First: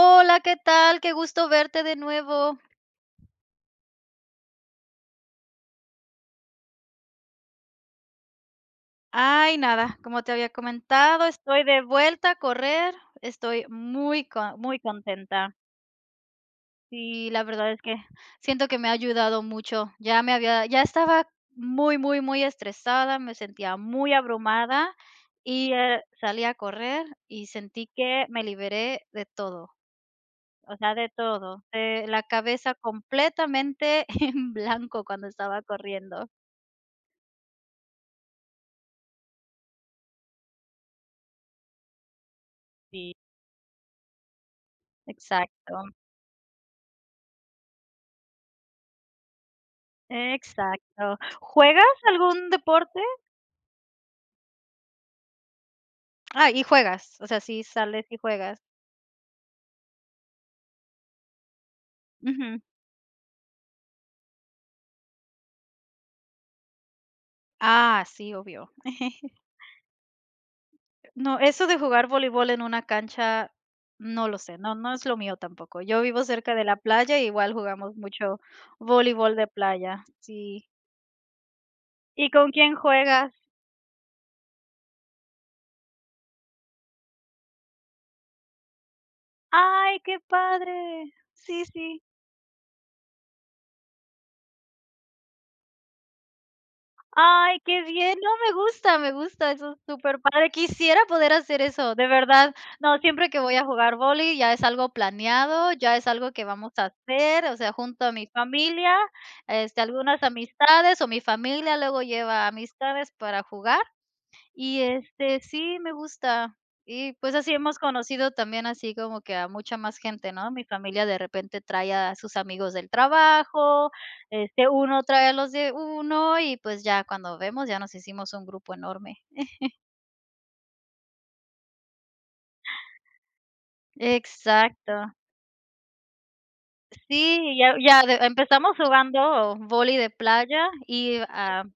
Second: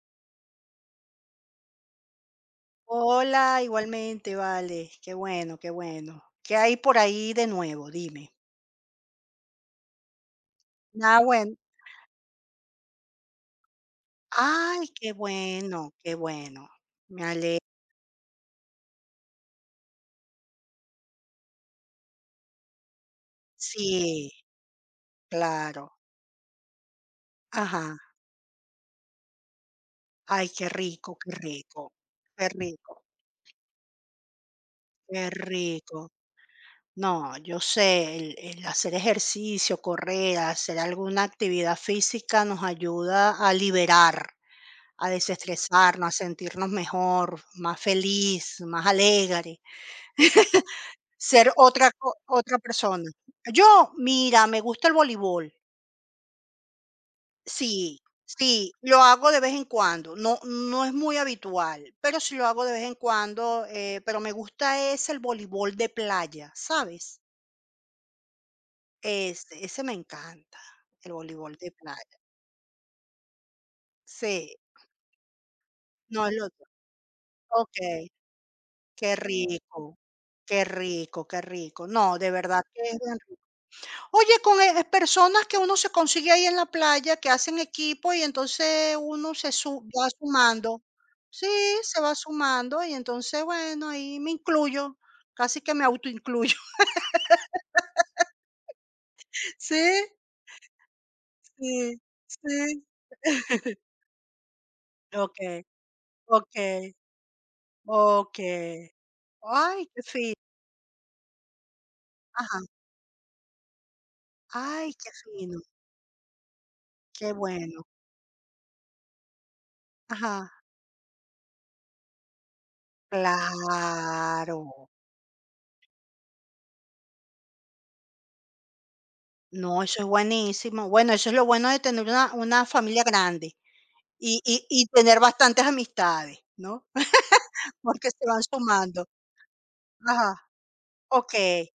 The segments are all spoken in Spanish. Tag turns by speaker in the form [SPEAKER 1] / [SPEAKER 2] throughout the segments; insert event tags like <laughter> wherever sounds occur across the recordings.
[SPEAKER 1] Hola, ¿qué tal? Qué gusto verte de nuevo.
[SPEAKER 2] Hola, igualmente, vale. Qué bueno, qué bueno. ¿Qué hay por ahí de nuevo? Dime.
[SPEAKER 1] Ay, nada, como te había
[SPEAKER 2] Nada
[SPEAKER 1] comentado,
[SPEAKER 2] bueno.
[SPEAKER 1] estoy de vuelta a correr. Estoy muy
[SPEAKER 2] Ay, qué
[SPEAKER 1] contenta.
[SPEAKER 2] bueno, qué bueno. Me
[SPEAKER 1] Y la
[SPEAKER 2] ale
[SPEAKER 1] verdad es que siento que me ha ayudado mucho. Ya estaba muy, muy, muy estresada, me sentía muy
[SPEAKER 2] Sí,
[SPEAKER 1] abrumada y
[SPEAKER 2] claro.
[SPEAKER 1] salí a correr y sentí
[SPEAKER 2] Ajá.
[SPEAKER 1] que me liberé de todo,
[SPEAKER 2] Ay, qué
[SPEAKER 1] o sea, de
[SPEAKER 2] rico, qué
[SPEAKER 1] todo,
[SPEAKER 2] rico,
[SPEAKER 1] de la
[SPEAKER 2] qué
[SPEAKER 1] cabeza
[SPEAKER 2] rico,
[SPEAKER 1] completamente <laughs> en blanco cuando
[SPEAKER 2] qué
[SPEAKER 1] estaba
[SPEAKER 2] rico.
[SPEAKER 1] corriendo.
[SPEAKER 2] No, yo sé, el hacer ejercicio, correr, hacer alguna actividad física nos
[SPEAKER 1] Sí,
[SPEAKER 2] ayuda a liberar, a
[SPEAKER 1] exacto.
[SPEAKER 2] desestresarnos, a sentirnos mejor, más feliz, más alegre, <laughs>
[SPEAKER 1] Exacto.
[SPEAKER 2] ser
[SPEAKER 1] ¿Juegas
[SPEAKER 2] otra,
[SPEAKER 1] algún
[SPEAKER 2] otra
[SPEAKER 1] deporte?
[SPEAKER 2] persona. Yo, mira, me gusta el voleibol.
[SPEAKER 1] Ah, y juegas, o sea, sí
[SPEAKER 2] Sí,
[SPEAKER 1] sales y juegas.
[SPEAKER 2] sí, lo hago de vez en cuando. No, no es muy habitual, pero sí lo
[SPEAKER 1] Ujú.
[SPEAKER 2] hago de vez en cuando. Pero me gusta es el voleibol de playa, ¿sabes?
[SPEAKER 1] Ah, sí, obvio. <laughs>
[SPEAKER 2] Ese me encanta, el
[SPEAKER 1] No,
[SPEAKER 2] voleibol
[SPEAKER 1] eso
[SPEAKER 2] de
[SPEAKER 1] de jugar
[SPEAKER 2] playa.
[SPEAKER 1] voleibol en una cancha, no lo
[SPEAKER 2] Sí,
[SPEAKER 1] sé, no, no es lo mío tampoco. Yo vivo
[SPEAKER 2] no el
[SPEAKER 1] cerca de
[SPEAKER 2] otro.
[SPEAKER 1] la playa, y igual jugamos
[SPEAKER 2] Okey,
[SPEAKER 1] mucho
[SPEAKER 2] qué
[SPEAKER 1] voleibol de
[SPEAKER 2] rico,
[SPEAKER 1] playa,
[SPEAKER 2] qué
[SPEAKER 1] sí.
[SPEAKER 2] rico, qué rico. No, de
[SPEAKER 1] ¿Y con
[SPEAKER 2] verdad
[SPEAKER 1] quién
[SPEAKER 2] que es bien
[SPEAKER 1] juegas?
[SPEAKER 2] rico. Oye, personas que uno se consigue ahí en la playa, que hacen equipo y entonces uno se su
[SPEAKER 1] ¡Ay,
[SPEAKER 2] va
[SPEAKER 1] qué
[SPEAKER 2] sumando.
[SPEAKER 1] padre!
[SPEAKER 2] Sí,
[SPEAKER 1] Sí,
[SPEAKER 2] se
[SPEAKER 1] sí.
[SPEAKER 2] va sumando y entonces, bueno, ahí me incluyo, casi que me autoincluyo.
[SPEAKER 1] Ay, qué bien. No,
[SPEAKER 2] <laughs>
[SPEAKER 1] me gusta, eso es
[SPEAKER 2] Sí,
[SPEAKER 1] súper padre. Quisiera poder hacer eso,
[SPEAKER 2] sí,
[SPEAKER 1] de verdad.
[SPEAKER 2] sí.
[SPEAKER 1] No, siempre que voy a
[SPEAKER 2] <laughs>
[SPEAKER 1] jugar vóley ya es algo
[SPEAKER 2] Okey,
[SPEAKER 1] planeado, ya es algo que vamos
[SPEAKER 2] okey,
[SPEAKER 1] a hacer, o sea, junto a mi
[SPEAKER 2] okey.
[SPEAKER 1] familia,
[SPEAKER 2] Ay,
[SPEAKER 1] este,
[SPEAKER 2] qué
[SPEAKER 1] algunas
[SPEAKER 2] fino.
[SPEAKER 1] amistades o mi familia luego lleva
[SPEAKER 2] Ajá.
[SPEAKER 1] amistades para jugar. Y,
[SPEAKER 2] Ay, qué
[SPEAKER 1] este,
[SPEAKER 2] fino,
[SPEAKER 1] sí, me gusta. Y,
[SPEAKER 2] qué
[SPEAKER 1] pues, así hemos
[SPEAKER 2] bueno.
[SPEAKER 1] conocido también así como que a mucha más gente,
[SPEAKER 2] Ajá.
[SPEAKER 1] ¿no? Mi familia de repente trae a sus amigos del trabajo,
[SPEAKER 2] Claro.
[SPEAKER 1] este, uno trae a los de uno y, pues, ya cuando vemos, ya nos hicimos un grupo enorme.
[SPEAKER 2] No, eso es buenísimo. Bueno, eso es lo bueno de tener una familia grande y
[SPEAKER 1] Exacto.
[SPEAKER 2] tener bastantes amistades, ¿no?
[SPEAKER 1] Sí, ya
[SPEAKER 2] <laughs>
[SPEAKER 1] ya
[SPEAKER 2] Porque
[SPEAKER 1] de
[SPEAKER 2] se van
[SPEAKER 1] empezamos
[SPEAKER 2] sumando.
[SPEAKER 1] jugando vóley de
[SPEAKER 2] Ajá.
[SPEAKER 1] playa y, ah
[SPEAKER 2] Okey.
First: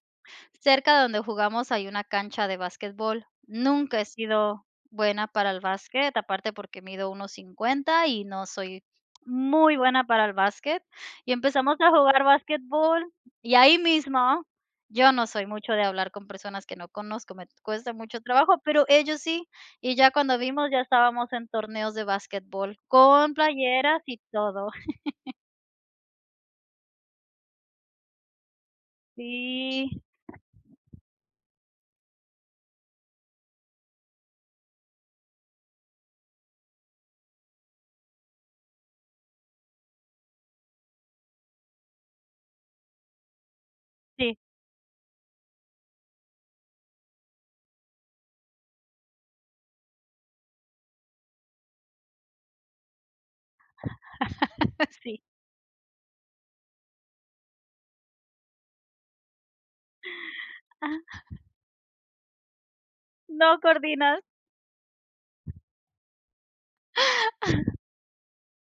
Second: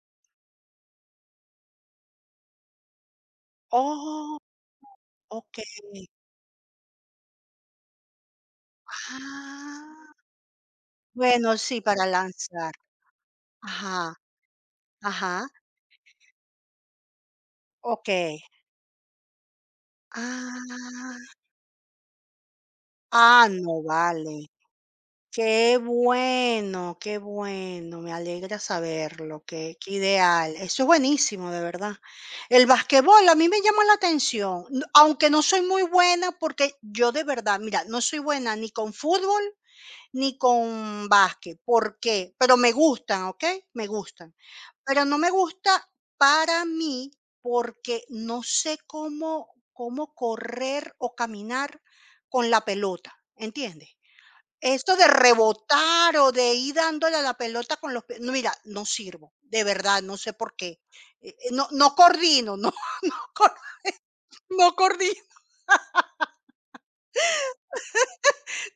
[SPEAKER 1] Cerca de donde jugamos hay una cancha de basquetbol. Nunca he
[SPEAKER 2] Oh,
[SPEAKER 1] sido buena para el
[SPEAKER 2] okey.
[SPEAKER 1] básquet, aparte porque mido 1,50 y no soy muy buena
[SPEAKER 2] Ah.
[SPEAKER 1] para el básquet. Y
[SPEAKER 2] Bueno,
[SPEAKER 1] empezamos
[SPEAKER 2] sí,
[SPEAKER 1] a
[SPEAKER 2] para
[SPEAKER 1] jugar
[SPEAKER 2] lanzar.
[SPEAKER 1] basquetbol y ahí
[SPEAKER 2] Ajá,
[SPEAKER 1] mismo, yo no soy
[SPEAKER 2] ajá.
[SPEAKER 1] mucho de hablar con personas que no conozco, me cuesta mucho
[SPEAKER 2] Okey.
[SPEAKER 1] trabajo, pero ellos sí. Y ya cuando vimos, ya estábamos
[SPEAKER 2] Ah.
[SPEAKER 1] en torneos de basquetbol con
[SPEAKER 2] Ah, no,
[SPEAKER 1] playeras y
[SPEAKER 2] vale.
[SPEAKER 1] todo. <laughs>
[SPEAKER 2] Qué bueno, me alegra saberlo, qué, qué
[SPEAKER 1] Sí,
[SPEAKER 2] ideal. Eso es buenísimo, de verdad. El basquetbol a mí me llama la atención, aunque no soy muy buena porque yo de verdad, mira, no soy buena ni con fútbol ni con básquet. ¿Por qué? Pero me gustan, ¿ok? Me gustan.
[SPEAKER 1] sí,
[SPEAKER 2] Pero no me gusta para mí porque no sé cómo, cómo correr o caminar con la pelota, ¿entiendes? Esto
[SPEAKER 1] <laughs>
[SPEAKER 2] de
[SPEAKER 1] sí.
[SPEAKER 2] rebotar o de ir dándole a la pelota con los pies, no, mira, no sirvo, de verdad, no sé por qué. No coordino, no <laughs>
[SPEAKER 1] No
[SPEAKER 2] cor
[SPEAKER 1] coordinas.
[SPEAKER 2] no coordino.
[SPEAKER 1] <laughs>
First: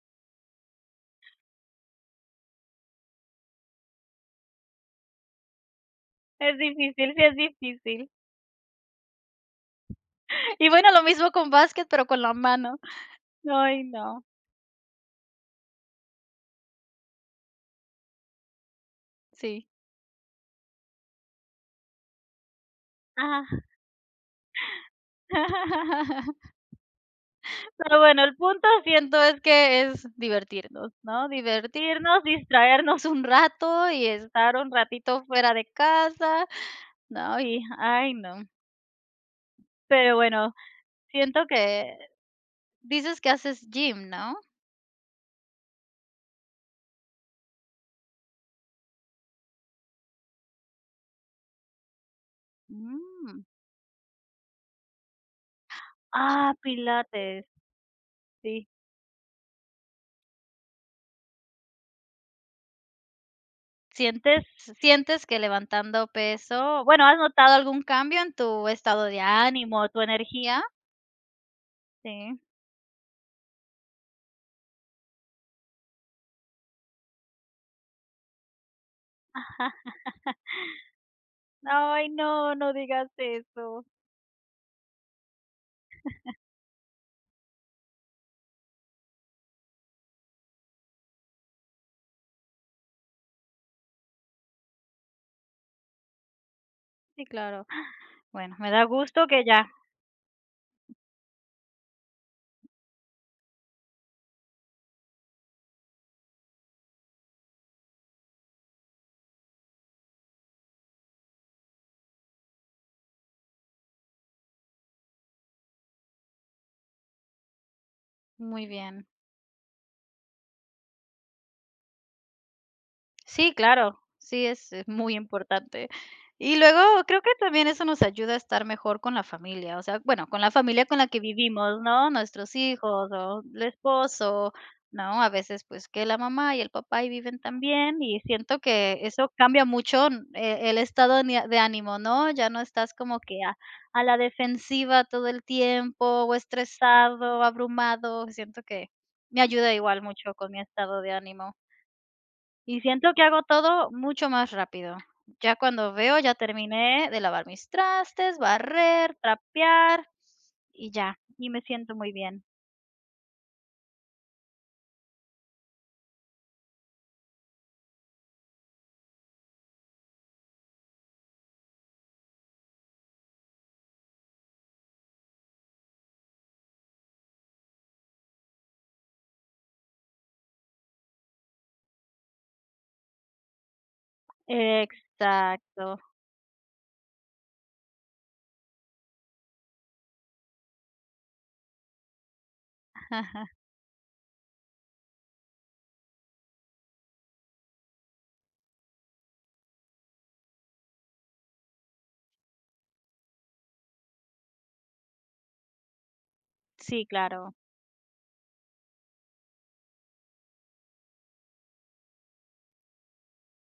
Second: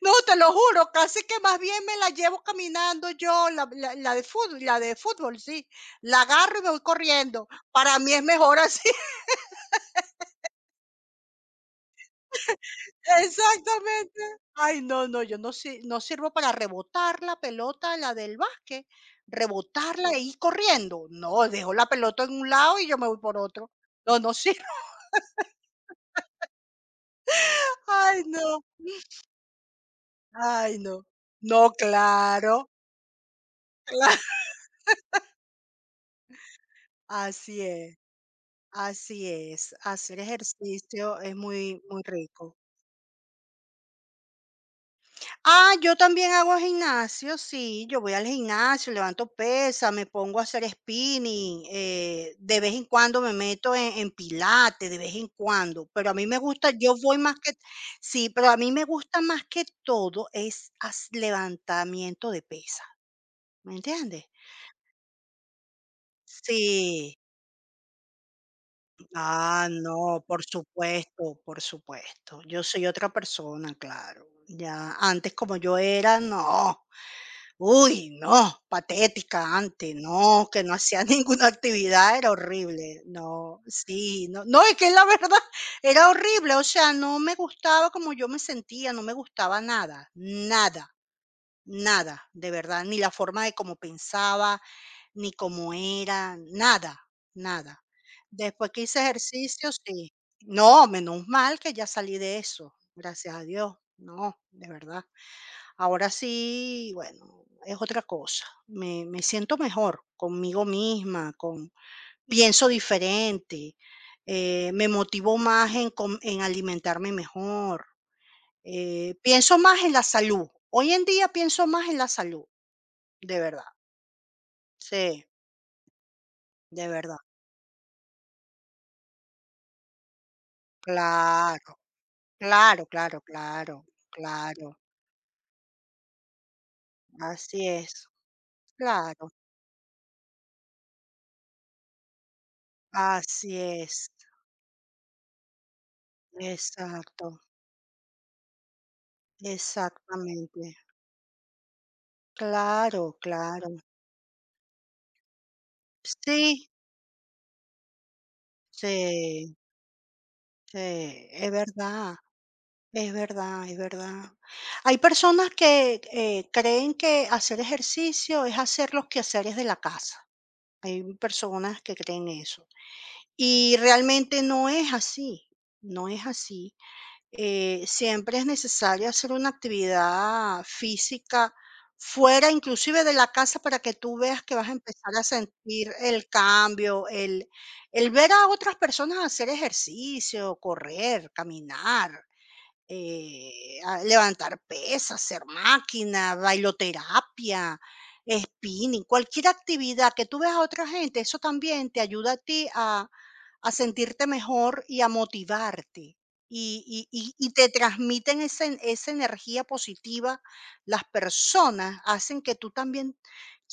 [SPEAKER 2] No, te lo juro, casi que más bien me la llevo caminando yo, la de fútbol, sí. La
[SPEAKER 1] Es
[SPEAKER 2] agarro y me voy
[SPEAKER 1] difícil, sí es
[SPEAKER 2] corriendo. Para
[SPEAKER 1] difícil.
[SPEAKER 2] mí es mejor así.
[SPEAKER 1] <laughs> Y bueno, lo mismo con básquet, pero con la mano. Ay,
[SPEAKER 2] Exactamente.
[SPEAKER 1] no.
[SPEAKER 2] Ay, no, no, yo no si no sirvo para rebotar la pelota, la del básquet,
[SPEAKER 1] Sí.
[SPEAKER 2] rebotarla e ir corriendo. No, dejo la pelota en un lado y yo me voy por
[SPEAKER 1] Ajá.
[SPEAKER 2] otro. No, no sirvo.
[SPEAKER 1] <laughs>
[SPEAKER 2] <laughs>
[SPEAKER 1] Pero
[SPEAKER 2] Ay,
[SPEAKER 1] bueno, el
[SPEAKER 2] no,
[SPEAKER 1] punto siento es que es
[SPEAKER 2] ay,
[SPEAKER 1] divertirnos,
[SPEAKER 2] no.
[SPEAKER 1] ¿no?
[SPEAKER 2] No,
[SPEAKER 1] Divertirnos,
[SPEAKER 2] claro,
[SPEAKER 1] distraernos un rato y
[SPEAKER 2] claro.
[SPEAKER 1] estar un ratito fuera de casa, ¿no?
[SPEAKER 2] Así
[SPEAKER 1] Y,
[SPEAKER 2] es,
[SPEAKER 1] ay, no.
[SPEAKER 2] así es.
[SPEAKER 1] Pero
[SPEAKER 2] Hacer
[SPEAKER 1] bueno,
[SPEAKER 2] ejercicio es
[SPEAKER 1] siento
[SPEAKER 2] muy,
[SPEAKER 1] que
[SPEAKER 2] muy rico.
[SPEAKER 1] dices que haces gym, ¿no?
[SPEAKER 2] Ah, yo también hago gimnasio, sí, yo voy al gimnasio, levanto pesas, me pongo a hacer spinning, de vez en cuando me
[SPEAKER 1] Mm.
[SPEAKER 2] meto en pilates, de vez en cuando, pero a mí me
[SPEAKER 1] Ah,
[SPEAKER 2] gusta, yo voy más
[SPEAKER 1] pilates,
[SPEAKER 2] que, sí, pero a
[SPEAKER 1] sí.
[SPEAKER 2] mí me gusta más que todo es levantamiento de pesas, ¿me entiendes?
[SPEAKER 1] ¿Sientes sientes que levantando peso? Bueno,
[SPEAKER 2] Sí.
[SPEAKER 1] ¿has notado algún cambio en tu estado de
[SPEAKER 2] Ah,
[SPEAKER 1] ánimo o tu
[SPEAKER 2] no, por
[SPEAKER 1] energía?
[SPEAKER 2] supuesto, por
[SPEAKER 1] Sí.
[SPEAKER 2] supuesto. Yo soy otra persona, claro. Ya antes como yo era, no. Uy, no, patética antes, no, que no hacía <laughs> ninguna
[SPEAKER 1] Ay,
[SPEAKER 2] actividad, era
[SPEAKER 1] no, no
[SPEAKER 2] horrible.
[SPEAKER 1] digas
[SPEAKER 2] No,
[SPEAKER 1] eso.
[SPEAKER 2] sí, no, no, es que la verdad <laughs> era horrible, o sea, no me gustaba como yo me sentía, no me gustaba nada, nada, nada, de verdad, ni la forma de cómo pensaba, ni cómo era, nada,
[SPEAKER 1] Sí, claro.
[SPEAKER 2] nada.
[SPEAKER 1] Bueno, me
[SPEAKER 2] Después que
[SPEAKER 1] da
[SPEAKER 2] hice
[SPEAKER 1] gusto que ya.
[SPEAKER 2] ejercicio, sí. No, menos mal que ya salí de eso, gracias a Dios. No, de verdad. Ahora sí, bueno, es otra cosa. Me siento mejor conmigo misma, con, pienso diferente, me motivo más en, en alimentarme mejor,
[SPEAKER 1] Muy bien.
[SPEAKER 2] pienso más en la salud. Hoy en día pienso más en la salud, de
[SPEAKER 1] Sí,
[SPEAKER 2] verdad.
[SPEAKER 1] claro, sí, es muy
[SPEAKER 2] Sí,
[SPEAKER 1] importante. Y luego
[SPEAKER 2] de verdad.
[SPEAKER 1] creo que también eso nos ayuda a estar mejor con la familia, o sea, bueno, con la familia con la que
[SPEAKER 2] Claro.
[SPEAKER 1] vivimos, ¿no? Nuestros
[SPEAKER 2] Claro,
[SPEAKER 1] hijos
[SPEAKER 2] claro,
[SPEAKER 1] o el
[SPEAKER 2] claro,
[SPEAKER 1] esposo,
[SPEAKER 2] claro.
[SPEAKER 1] ¿no? A veces, pues, que la mamá y el papá y viven
[SPEAKER 2] Así
[SPEAKER 1] también
[SPEAKER 2] es.
[SPEAKER 1] y siento que
[SPEAKER 2] Claro,
[SPEAKER 1] eso cambia mucho, el estado ni de ánimo, ¿no? Ya no estás como que
[SPEAKER 2] así
[SPEAKER 1] a
[SPEAKER 2] es.
[SPEAKER 1] la defensiva todo el tiempo o
[SPEAKER 2] Exacto,
[SPEAKER 1] estresado, abrumado, siento que me ayuda igual mucho con mi
[SPEAKER 2] exactamente.
[SPEAKER 1] estado de ánimo. Y
[SPEAKER 2] Claro,
[SPEAKER 1] siento que hago
[SPEAKER 2] claro.
[SPEAKER 1] todo mucho más rápido. Ya cuando veo, ya
[SPEAKER 2] Sí,
[SPEAKER 1] terminé de lavar mis trastes, barrer,
[SPEAKER 2] sí,
[SPEAKER 1] trapear
[SPEAKER 2] sí,
[SPEAKER 1] y ya, y
[SPEAKER 2] es
[SPEAKER 1] me siento muy
[SPEAKER 2] verdad,
[SPEAKER 1] bien.
[SPEAKER 2] es verdad, es verdad. Hay personas que creen que hacer ejercicio es hacer los quehaceres de la casa. Hay personas que creen eso. Y realmente no es así, no es así. Siempre es necesario hacer una actividad física fuera inclusive de la casa para que tú veas que vas a empezar a sentir
[SPEAKER 1] Exacto.
[SPEAKER 2] el cambio, el ver a otras personas hacer ejercicio, correr, caminar, levantar pesas, hacer máquina, bailoterapia, spinning, cualquier actividad que tú veas a otra gente, eso también te ayuda a ti a sentirte mejor y a motivarte.
[SPEAKER 1] Sí,
[SPEAKER 2] Y, y
[SPEAKER 1] claro.
[SPEAKER 2] te transmiten esa, esa energía positiva. Las personas hacen que tú también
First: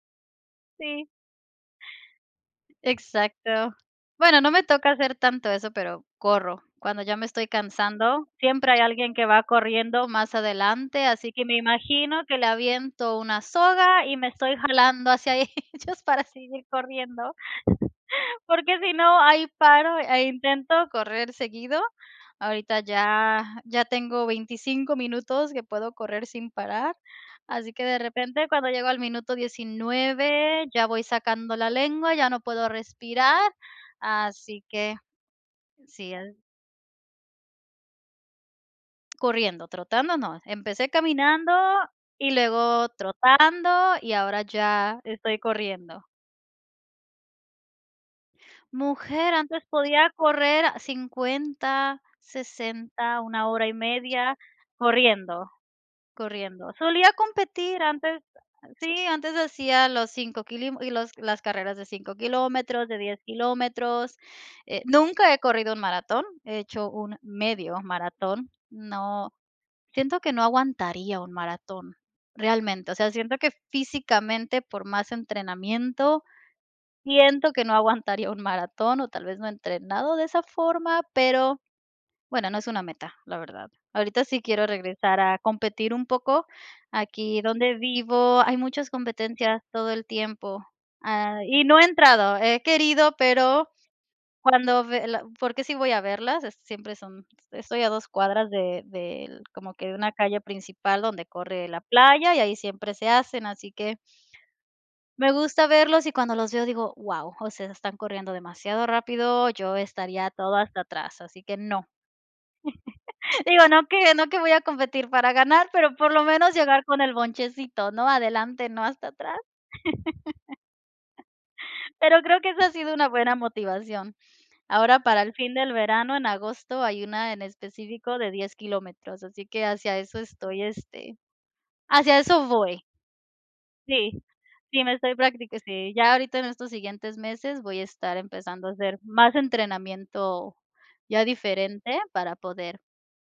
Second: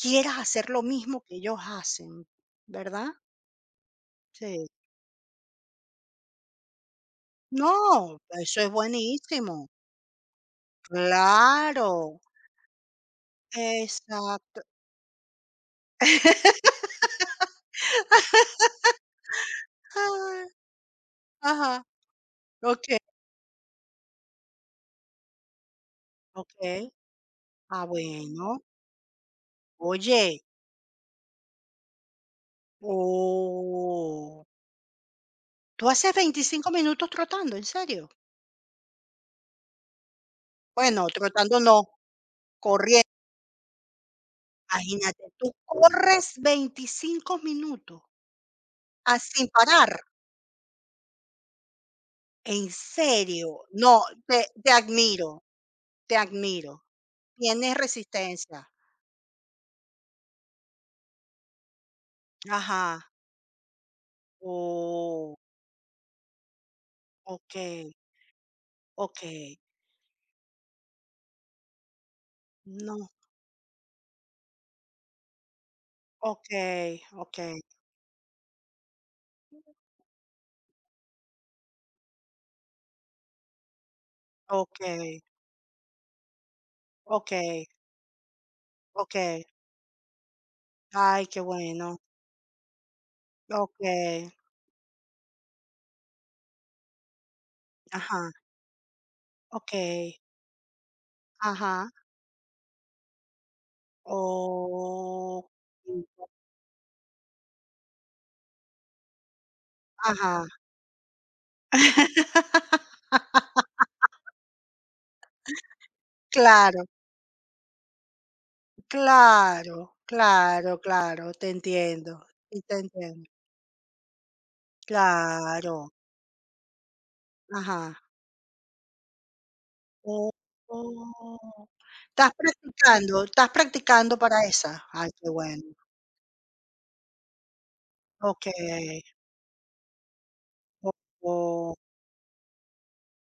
[SPEAKER 2] quieras hacer lo
[SPEAKER 1] Sí,
[SPEAKER 2] mismo que ellos hacen, ¿verdad?
[SPEAKER 1] exacto. Bueno, no me
[SPEAKER 2] Sí.
[SPEAKER 1] toca hacer tanto eso, pero corro. Cuando ya me estoy
[SPEAKER 2] No,
[SPEAKER 1] cansando,
[SPEAKER 2] eso es
[SPEAKER 1] siempre hay alguien que va
[SPEAKER 2] buenísimo.
[SPEAKER 1] corriendo más adelante, así que me
[SPEAKER 2] Claro,
[SPEAKER 1] imagino que le aviento una soga y me estoy
[SPEAKER 2] exacto.
[SPEAKER 1] jalando hacia <laughs> ellos para seguir corriendo. Porque si no, ahí paro, ahí
[SPEAKER 2] Ah,
[SPEAKER 1] intento correr seguido.
[SPEAKER 2] ajá,
[SPEAKER 1] Ahorita
[SPEAKER 2] ok,
[SPEAKER 1] ya tengo 25 minutos que puedo correr sin
[SPEAKER 2] ok.
[SPEAKER 1] parar, así
[SPEAKER 2] Ah,
[SPEAKER 1] que de repente
[SPEAKER 2] bueno.
[SPEAKER 1] cuando llego al minuto
[SPEAKER 2] Oye,
[SPEAKER 1] diecinueve ya voy sacando la lengua, ya no puedo respirar,
[SPEAKER 2] oh,
[SPEAKER 1] así que
[SPEAKER 2] tú haces
[SPEAKER 1] sí,
[SPEAKER 2] 25 minutos trotando, ¿en serio?
[SPEAKER 1] corriendo, trotando no, empecé
[SPEAKER 2] Bueno,
[SPEAKER 1] caminando
[SPEAKER 2] trotando no.
[SPEAKER 1] y luego
[SPEAKER 2] Corriendo,
[SPEAKER 1] trotando y ahora ya
[SPEAKER 2] imagínate,
[SPEAKER 1] estoy
[SPEAKER 2] tú
[SPEAKER 1] corriendo.
[SPEAKER 2] corres 25 minutos, ah,
[SPEAKER 1] Mujer,
[SPEAKER 2] sin
[SPEAKER 1] antes
[SPEAKER 2] parar,
[SPEAKER 1] podía correr a 50,
[SPEAKER 2] en
[SPEAKER 1] 60,
[SPEAKER 2] serio.
[SPEAKER 1] una hora y
[SPEAKER 2] No,
[SPEAKER 1] media,
[SPEAKER 2] te admiro,
[SPEAKER 1] corriendo,
[SPEAKER 2] te
[SPEAKER 1] corriendo.
[SPEAKER 2] admiro.
[SPEAKER 1] Solía
[SPEAKER 2] Tienes
[SPEAKER 1] competir antes,
[SPEAKER 2] resistencia.
[SPEAKER 1] sí, antes hacía los 5 kilo y los, las carreras de 5 kilómetros, de
[SPEAKER 2] Ajá.
[SPEAKER 1] 10 kilómetros. Nunca
[SPEAKER 2] Oh,
[SPEAKER 1] he corrido un maratón, he hecho un medio
[SPEAKER 2] okey,
[SPEAKER 1] maratón. No,
[SPEAKER 2] okey.
[SPEAKER 1] siento que no aguantaría un maratón, realmente. O
[SPEAKER 2] No,
[SPEAKER 1] sea, siento que físicamente, por más entrenamiento.
[SPEAKER 2] okey,
[SPEAKER 1] Siento
[SPEAKER 2] okey,
[SPEAKER 1] que no aguantaría un maratón o tal vez no he entrenado de esa forma, pero bueno, no es una meta, la verdad. Ahorita sí quiero regresar
[SPEAKER 2] okey,
[SPEAKER 1] a competir un poco. Aquí
[SPEAKER 2] okey,
[SPEAKER 1] donde vivo hay muchas
[SPEAKER 2] okey.
[SPEAKER 1] competencias todo el tiempo,
[SPEAKER 2] Ay, qué
[SPEAKER 1] y no he
[SPEAKER 2] bueno.
[SPEAKER 1] entrado, he querido, pero
[SPEAKER 2] Okey,
[SPEAKER 1] cuando ve la porque sí voy a verlas, es siempre son estoy a dos
[SPEAKER 2] ajá,
[SPEAKER 1] cuadras de del como que de una
[SPEAKER 2] okey,
[SPEAKER 1] calle principal donde corre la
[SPEAKER 2] ajá.
[SPEAKER 1] playa y ahí siempre se hacen, así que me
[SPEAKER 2] Oh,
[SPEAKER 1] gusta verlos y cuando los veo digo: wow o sea, están corriendo demasiado rápido, yo estaría
[SPEAKER 2] ajá,
[SPEAKER 1] todo hasta atrás", así que no. <laughs> Digo, no que voy a competir para ganar, pero por lo menos
[SPEAKER 2] claro.
[SPEAKER 1] llegar con el bonchecito, ¿no? Adelante, no hasta atrás.
[SPEAKER 2] Claro, claro, claro, te
[SPEAKER 1] Pero
[SPEAKER 2] entiendo,
[SPEAKER 1] creo que
[SPEAKER 2] sí
[SPEAKER 1] esa ha
[SPEAKER 2] te
[SPEAKER 1] sido una
[SPEAKER 2] entiendo.
[SPEAKER 1] buena motivación. Ahora para el fin del
[SPEAKER 2] Claro,
[SPEAKER 1] verano, en agosto, hay una en
[SPEAKER 2] ajá.
[SPEAKER 1] específico de 10 kilómetros, así que
[SPEAKER 2] Oh, oh.
[SPEAKER 1] hacia
[SPEAKER 2] ¿Estás
[SPEAKER 1] eso voy.
[SPEAKER 2] practicando? ¿Estás practicando
[SPEAKER 1] Sí,
[SPEAKER 2] para esa?
[SPEAKER 1] sí, me
[SPEAKER 2] Ay,
[SPEAKER 1] estoy
[SPEAKER 2] qué bueno.
[SPEAKER 1] practicando, sí, ya ahorita en estos siguientes meses voy a estar empezando a hacer
[SPEAKER 2] Okey.
[SPEAKER 1] más entrenamiento
[SPEAKER 2] Oh,
[SPEAKER 1] ya
[SPEAKER 2] oh,
[SPEAKER 1] diferente para poder,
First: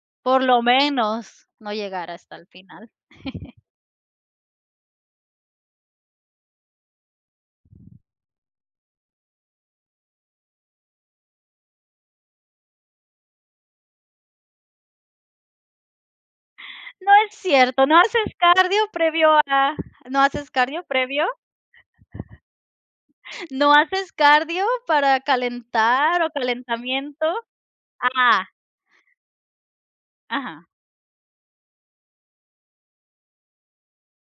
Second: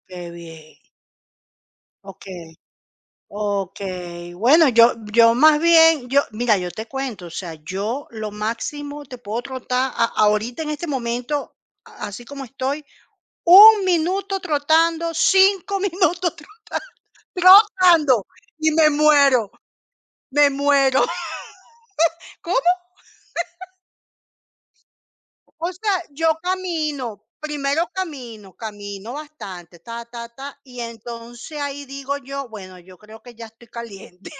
[SPEAKER 2] qué
[SPEAKER 1] por lo
[SPEAKER 2] bien.
[SPEAKER 1] menos, no llegar hasta
[SPEAKER 2] Okey,
[SPEAKER 1] el final. <laughs>
[SPEAKER 2] okey. Bueno, yo más bien, yo mira, yo te cuento, o sea, yo lo máximo te puedo trotar a ahorita en este momento, a así como estoy, 1 minuto trotando, 5 <laughs> minutos trotando,
[SPEAKER 1] No es cierto, no haces
[SPEAKER 2] trotando, y
[SPEAKER 1] cardio
[SPEAKER 2] me
[SPEAKER 1] previo
[SPEAKER 2] muero,
[SPEAKER 1] a ¿no
[SPEAKER 2] me
[SPEAKER 1] haces cardio
[SPEAKER 2] muero.
[SPEAKER 1] previo?
[SPEAKER 2] <laughs> ¿Cómo?
[SPEAKER 1] ¿No haces cardio para
[SPEAKER 2] O sea,
[SPEAKER 1] calentar o
[SPEAKER 2] yo camino,
[SPEAKER 1] calentamiento?
[SPEAKER 2] primero
[SPEAKER 1] Ah,
[SPEAKER 2] camino, camino bastante, ta, ta, ta,
[SPEAKER 1] ajá.
[SPEAKER 2] y entonces ahí digo yo, bueno, yo creo que ya estoy caliente.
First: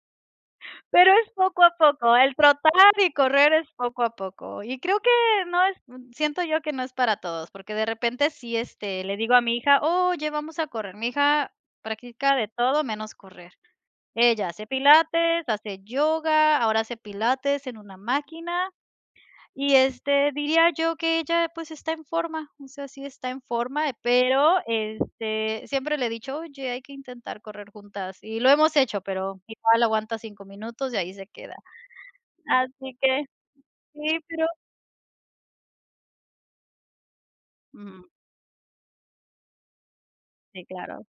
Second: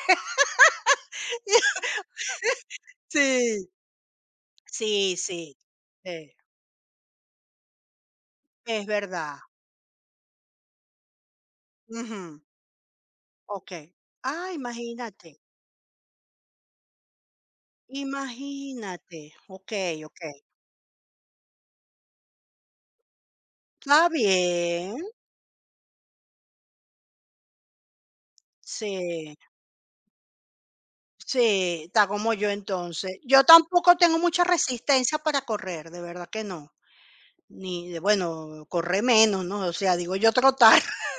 [SPEAKER 1] Pero es poco a
[SPEAKER 2] <laughs>
[SPEAKER 1] poco, el trotar y correr
[SPEAKER 2] Sí,
[SPEAKER 1] es poco a poco. Y creo que
[SPEAKER 2] sí, sí,
[SPEAKER 1] no es mm,
[SPEAKER 2] sí,
[SPEAKER 1] siento yo que no es para todos, porque de repente sí,
[SPEAKER 2] es
[SPEAKER 1] este, le digo
[SPEAKER 2] verdad.
[SPEAKER 1] a mi hija: "Oye, vamos a correr". Mi hija
[SPEAKER 2] Ujú,
[SPEAKER 1] practica de todo menos correr.
[SPEAKER 2] okey.
[SPEAKER 1] Ella
[SPEAKER 2] Ah,
[SPEAKER 1] hace
[SPEAKER 2] imagínate,
[SPEAKER 1] pilates, hace yoga, ahora hace pilates en una máquina
[SPEAKER 2] imagínate.
[SPEAKER 1] y,
[SPEAKER 2] Okey,
[SPEAKER 1] este,
[SPEAKER 2] okey.
[SPEAKER 1] diría yo que ella, pues, está en forma, o sea, sí está en forma,
[SPEAKER 2] Está
[SPEAKER 1] pero,
[SPEAKER 2] bien.
[SPEAKER 1] este, siempre le he dicho: "Oye, hay que intentar correr juntas", y lo hemos hecho,
[SPEAKER 2] Sí,
[SPEAKER 1] pero igual aguanta 5 minutos y ahí se queda.
[SPEAKER 2] sí, está como yo
[SPEAKER 1] Así
[SPEAKER 2] entonces.
[SPEAKER 1] que
[SPEAKER 2] Yo tampoco
[SPEAKER 1] sí,
[SPEAKER 2] tengo mucha
[SPEAKER 1] pero
[SPEAKER 2] resistencia para correr, de verdad que no. Ni de,
[SPEAKER 1] ujú,
[SPEAKER 2] bueno, correr menos, ¿no? O sea, digo yo
[SPEAKER 1] sí,
[SPEAKER 2] trotar.
[SPEAKER 1] claro.
[SPEAKER 2] <laughs>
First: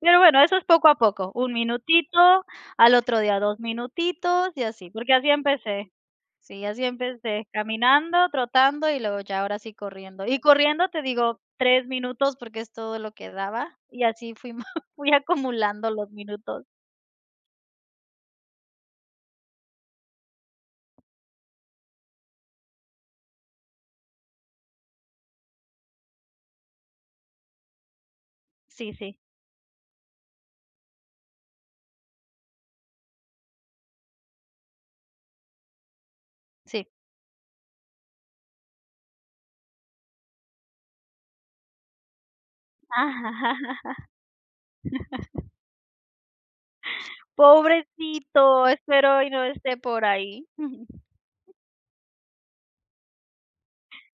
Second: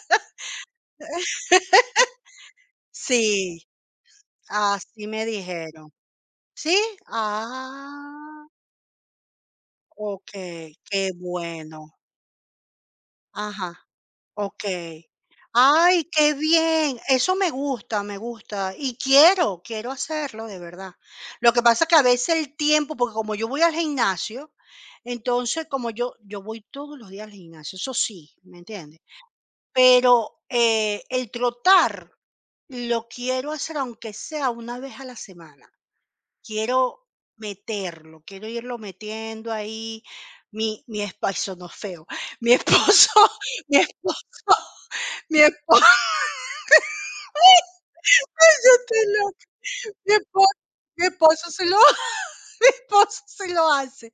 [SPEAKER 1] Pero bueno, eso es poco a poco, un minutito, al otro día 2
[SPEAKER 2] Sí,
[SPEAKER 1] minutitos y así,
[SPEAKER 2] así
[SPEAKER 1] porque
[SPEAKER 2] me
[SPEAKER 1] así
[SPEAKER 2] dijeron.
[SPEAKER 1] empecé. Sí,
[SPEAKER 2] ¿Sí?
[SPEAKER 1] así empecé, caminando,
[SPEAKER 2] Ah,
[SPEAKER 1] trotando y luego ya ahora sí corriendo.
[SPEAKER 2] ok,
[SPEAKER 1] Y corriendo te
[SPEAKER 2] qué
[SPEAKER 1] digo
[SPEAKER 2] bueno.
[SPEAKER 1] 3 minutos porque es todo lo que daba
[SPEAKER 2] Ajá.
[SPEAKER 1] y así fuimos <laughs>
[SPEAKER 2] Okey.
[SPEAKER 1] fui acumulando
[SPEAKER 2] Ay,
[SPEAKER 1] los
[SPEAKER 2] qué
[SPEAKER 1] minutos.
[SPEAKER 2] bien. Eso me gusta, me gusta. Y quiero, quiero hacerlo de verdad. Lo que pasa que a veces el tiempo, porque como yo voy al gimnasio, entonces como yo voy todos los días al gimnasio, eso sí, ¿me
[SPEAKER 1] Sí,
[SPEAKER 2] entiendes?
[SPEAKER 1] sí,
[SPEAKER 2] Pero, el trotar lo quiero hacer, aunque sea una vez a la semana. Quiero
[SPEAKER 1] sí.
[SPEAKER 2] meterlo, quiero irlo metiendo ahí. Mi esposo no feo. Mi esposo <laughs> mi
[SPEAKER 1] <laughs>
[SPEAKER 2] esposo <laughs> mi esposo <laughs>
[SPEAKER 1] Pobrecito,
[SPEAKER 2] Yo te
[SPEAKER 1] espero
[SPEAKER 2] lo
[SPEAKER 1] y no esté por
[SPEAKER 2] mi espo
[SPEAKER 1] ahí. <laughs>
[SPEAKER 2] mi esposo se lo <laughs> mi esposo se lo hace.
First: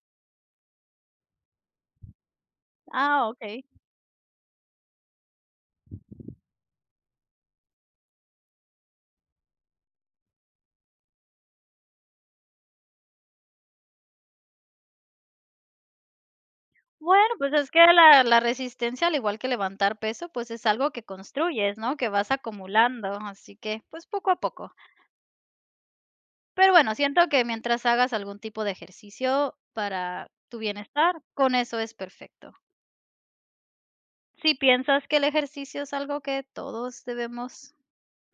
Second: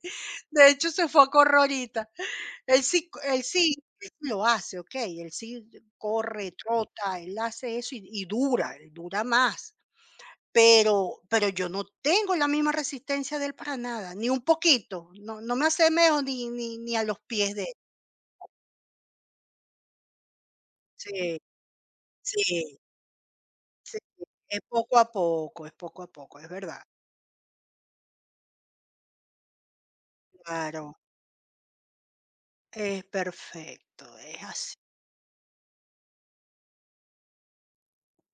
[SPEAKER 2] De hecho, se fue a correr ahorita. Él sí co
[SPEAKER 1] Ah,
[SPEAKER 2] él
[SPEAKER 1] okey.
[SPEAKER 2] sí él sí lo hace, okey, él sí corre, trota, él hace eso y dura, él dura más, pero yo no tengo la misma resistencia de él para nada, ni un poquito, no no me asemejo ni a los
[SPEAKER 1] Bueno, pues
[SPEAKER 2] pies de
[SPEAKER 1] es
[SPEAKER 2] él.
[SPEAKER 1] que la resistencia, al igual que levantar peso, pues es algo que
[SPEAKER 2] Sí,
[SPEAKER 1] construyes, ¿no? Que vas
[SPEAKER 2] sí,
[SPEAKER 1] acumulando, así que,
[SPEAKER 2] sí,
[SPEAKER 1] pues poco a
[SPEAKER 2] es
[SPEAKER 1] poco.
[SPEAKER 2] poco a poco, es poco a poco, es
[SPEAKER 1] Pero
[SPEAKER 2] verdad.
[SPEAKER 1] bueno, siento que mientras hagas algún tipo de ejercicio para tu
[SPEAKER 2] Claro,
[SPEAKER 1] bienestar, con eso es perfecto.
[SPEAKER 2] es perfecto, es
[SPEAKER 1] Si
[SPEAKER 2] así.
[SPEAKER 1] piensas que el ejercicio es algo que todos debemos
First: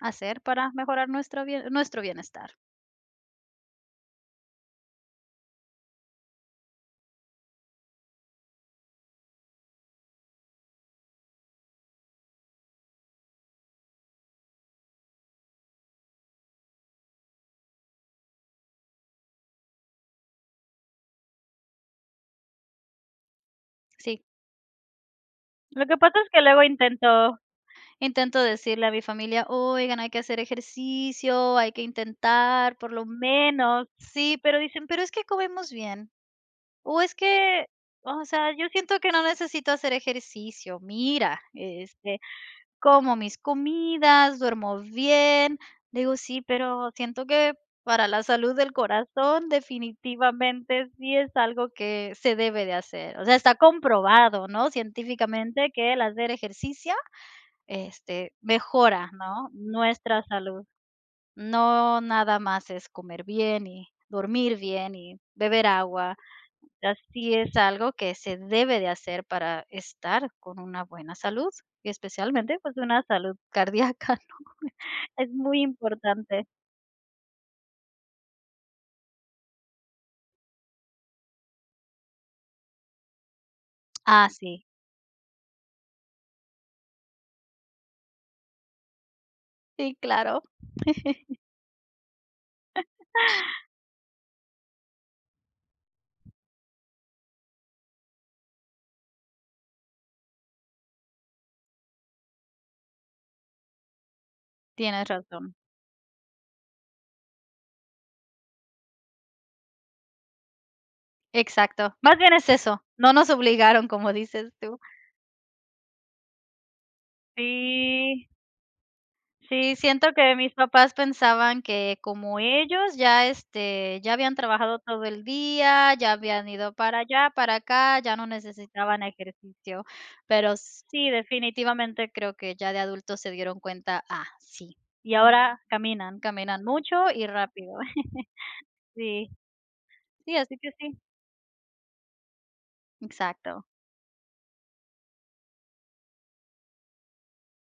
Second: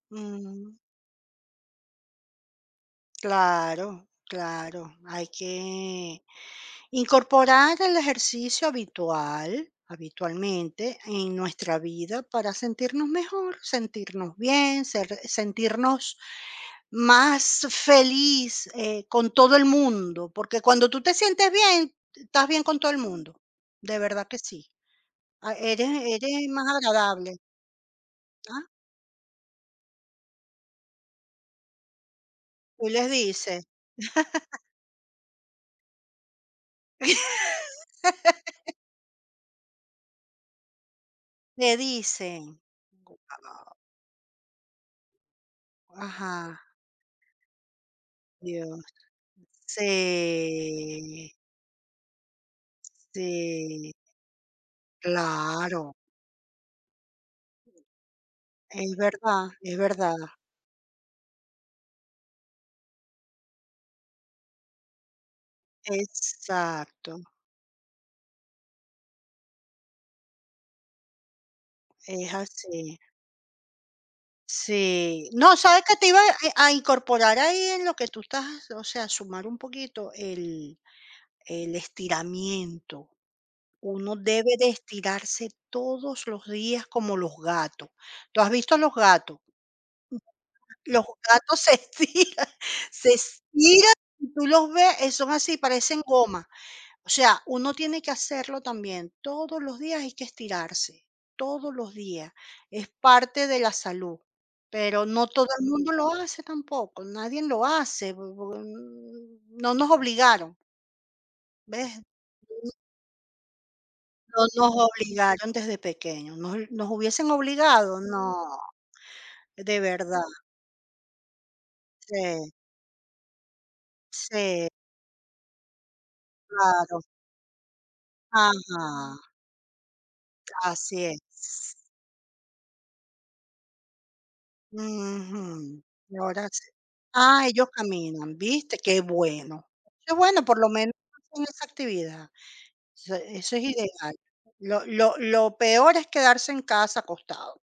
[SPEAKER 1] hacer para
[SPEAKER 2] Mm,
[SPEAKER 1] mejorar nuestro bienestar,
[SPEAKER 2] claro, claro. Hay que incorporar el ejercicio habitual, habitualmente, en nuestra vida para sentirnos mejor, sentirnos bien, sentirnos más feliz con todo el mundo. Porque cuando tú te sientes bien, estás bien con todo el mundo. De
[SPEAKER 1] sí.
[SPEAKER 2] verdad que sí. Ah,
[SPEAKER 1] Lo
[SPEAKER 2] eres,
[SPEAKER 1] que pasa es que
[SPEAKER 2] eres
[SPEAKER 1] luego
[SPEAKER 2] más agradable.
[SPEAKER 1] intento
[SPEAKER 2] ¿Ah?
[SPEAKER 1] decirle a mi familia: "Oigan, hay que hacer ejercicio, hay que intentar
[SPEAKER 2] Tú
[SPEAKER 1] por lo
[SPEAKER 2] les dices,
[SPEAKER 1] menos". Sí, pero dicen: "Pero es que comemos bien". O es
[SPEAKER 2] <laughs>
[SPEAKER 1] que, o sea, yo siento que no necesito hacer ejercicio. Mira,
[SPEAKER 2] le
[SPEAKER 1] este,
[SPEAKER 2] dicen.
[SPEAKER 1] como mis comidas, duermo bien. Digo: "Sí,
[SPEAKER 2] Ajá,
[SPEAKER 1] pero siento que para la salud del
[SPEAKER 2] Dios.
[SPEAKER 1] corazón definitivamente sí
[SPEAKER 2] Sí,
[SPEAKER 1] es algo que se debe de hacer". O sea, está
[SPEAKER 2] sí,
[SPEAKER 1] comprobado, ¿no? Científicamente que
[SPEAKER 2] claro,
[SPEAKER 1] el hacer ejercicio
[SPEAKER 2] es
[SPEAKER 1] mejora,
[SPEAKER 2] verdad,
[SPEAKER 1] ¿no?,
[SPEAKER 2] es verdad.
[SPEAKER 1] nuestra salud. No nada más es comer bien y dormir bien y beber agua.
[SPEAKER 2] Exacto,
[SPEAKER 1] Así es algo que se debe de hacer para estar con una buena salud, y
[SPEAKER 2] es
[SPEAKER 1] especialmente, pues,
[SPEAKER 2] así.
[SPEAKER 1] una salud cardíaca. <laughs>
[SPEAKER 2] Sí,
[SPEAKER 1] Es
[SPEAKER 2] no,
[SPEAKER 1] muy
[SPEAKER 2] ¿sabes que te iba
[SPEAKER 1] importante.
[SPEAKER 2] a incorporar ahí en lo que tú estás, o sea, sumar un poquito el estiramiento. Uno
[SPEAKER 1] Ah,
[SPEAKER 2] debe
[SPEAKER 1] sí.
[SPEAKER 2] de estirarse todos los días como los gatos. ¿Tú has visto los gatos?
[SPEAKER 1] Sí, claro,
[SPEAKER 2] Los gatos se estiran, <laughs> se estiran y tú los ves, son así, parecen goma. O sea, uno tiene que hacerlo también. Todos los días hay que estirarse, todos los días. Es parte de la salud, pero
[SPEAKER 1] tienes
[SPEAKER 2] no todo
[SPEAKER 1] razón.
[SPEAKER 2] el mundo lo hace tampoco, nadie lo hace. No nos obligaron,
[SPEAKER 1] Exacto.
[SPEAKER 2] ¿ves?
[SPEAKER 1] Más bien es eso, no nos obligaron, como
[SPEAKER 2] No
[SPEAKER 1] dices
[SPEAKER 2] nos
[SPEAKER 1] tú.
[SPEAKER 2] obligaron desde pequeños. Nos hubiesen obligado,
[SPEAKER 1] Sí.
[SPEAKER 2] no,
[SPEAKER 1] Sí,
[SPEAKER 2] de
[SPEAKER 1] siento
[SPEAKER 2] verdad.
[SPEAKER 1] que mis papás pensaban que como
[SPEAKER 2] Sí,
[SPEAKER 1] ellos ya, este, ya habían
[SPEAKER 2] sí,
[SPEAKER 1] trabajado todo el día, ya habían ido para
[SPEAKER 2] claro.
[SPEAKER 1] allá, para acá, ya no
[SPEAKER 2] Ajá.
[SPEAKER 1] necesitaban ejercicio. Pero
[SPEAKER 2] Así
[SPEAKER 1] sí,
[SPEAKER 2] es.
[SPEAKER 1] definitivamente creo que ya de adultos se dieron cuenta, ah, sí. Y ahora
[SPEAKER 2] Ujú. Y
[SPEAKER 1] caminan,
[SPEAKER 2] ahora
[SPEAKER 1] caminan
[SPEAKER 2] sí.
[SPEAKER 1] mucho y
[SPEAKER 2] Ah, ellos
[SPEAKER 1] rápido. <laughs>
[SPEAKER 2] caminan, ¿viste? Qué
[SPEAKER 1] Sí,
[SPEAKER 2] bueno. Qué
[SPEAKER 1] sí,
[SPEAKER 2] bueno,
[SPEAKER 1] así
[SPEAKER 2] por lo
[SPEAKER 1] que
[SPEAKER 2] menos
[SPEAKER 1] sí.
[SPEAKER 2] hacen esa actividad. Eso es
[SPEAKER 1] Exacto.
[SPEAKER 2] ideal. Lo peor es quedarse en casa acostado.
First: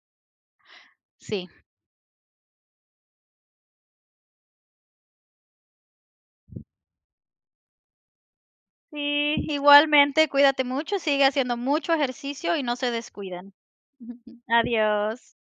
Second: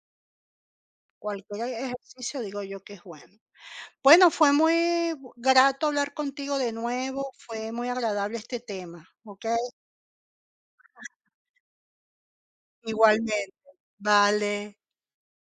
[SPEAKER 1] Sí.
[SPEAKER 2] Cualquier ejercicio digo yo que es bueno. Bueno, fue muy bu grato hablar contigo de nuevo, fue muy agradable este tema,
[SPEAKER 1] Sí,
[SPEAKER 2] ¿ok?
[SPEAKER 1] igualmente, cuídate mucho, sigue haciendo mucho ejercicio y no se
[SPEAKER 2] Igualmente.
[SPEAKER 1] descuiden. <laughs>
[SPEAKER 2] Vale.
[SPEAKER 1] Adiós.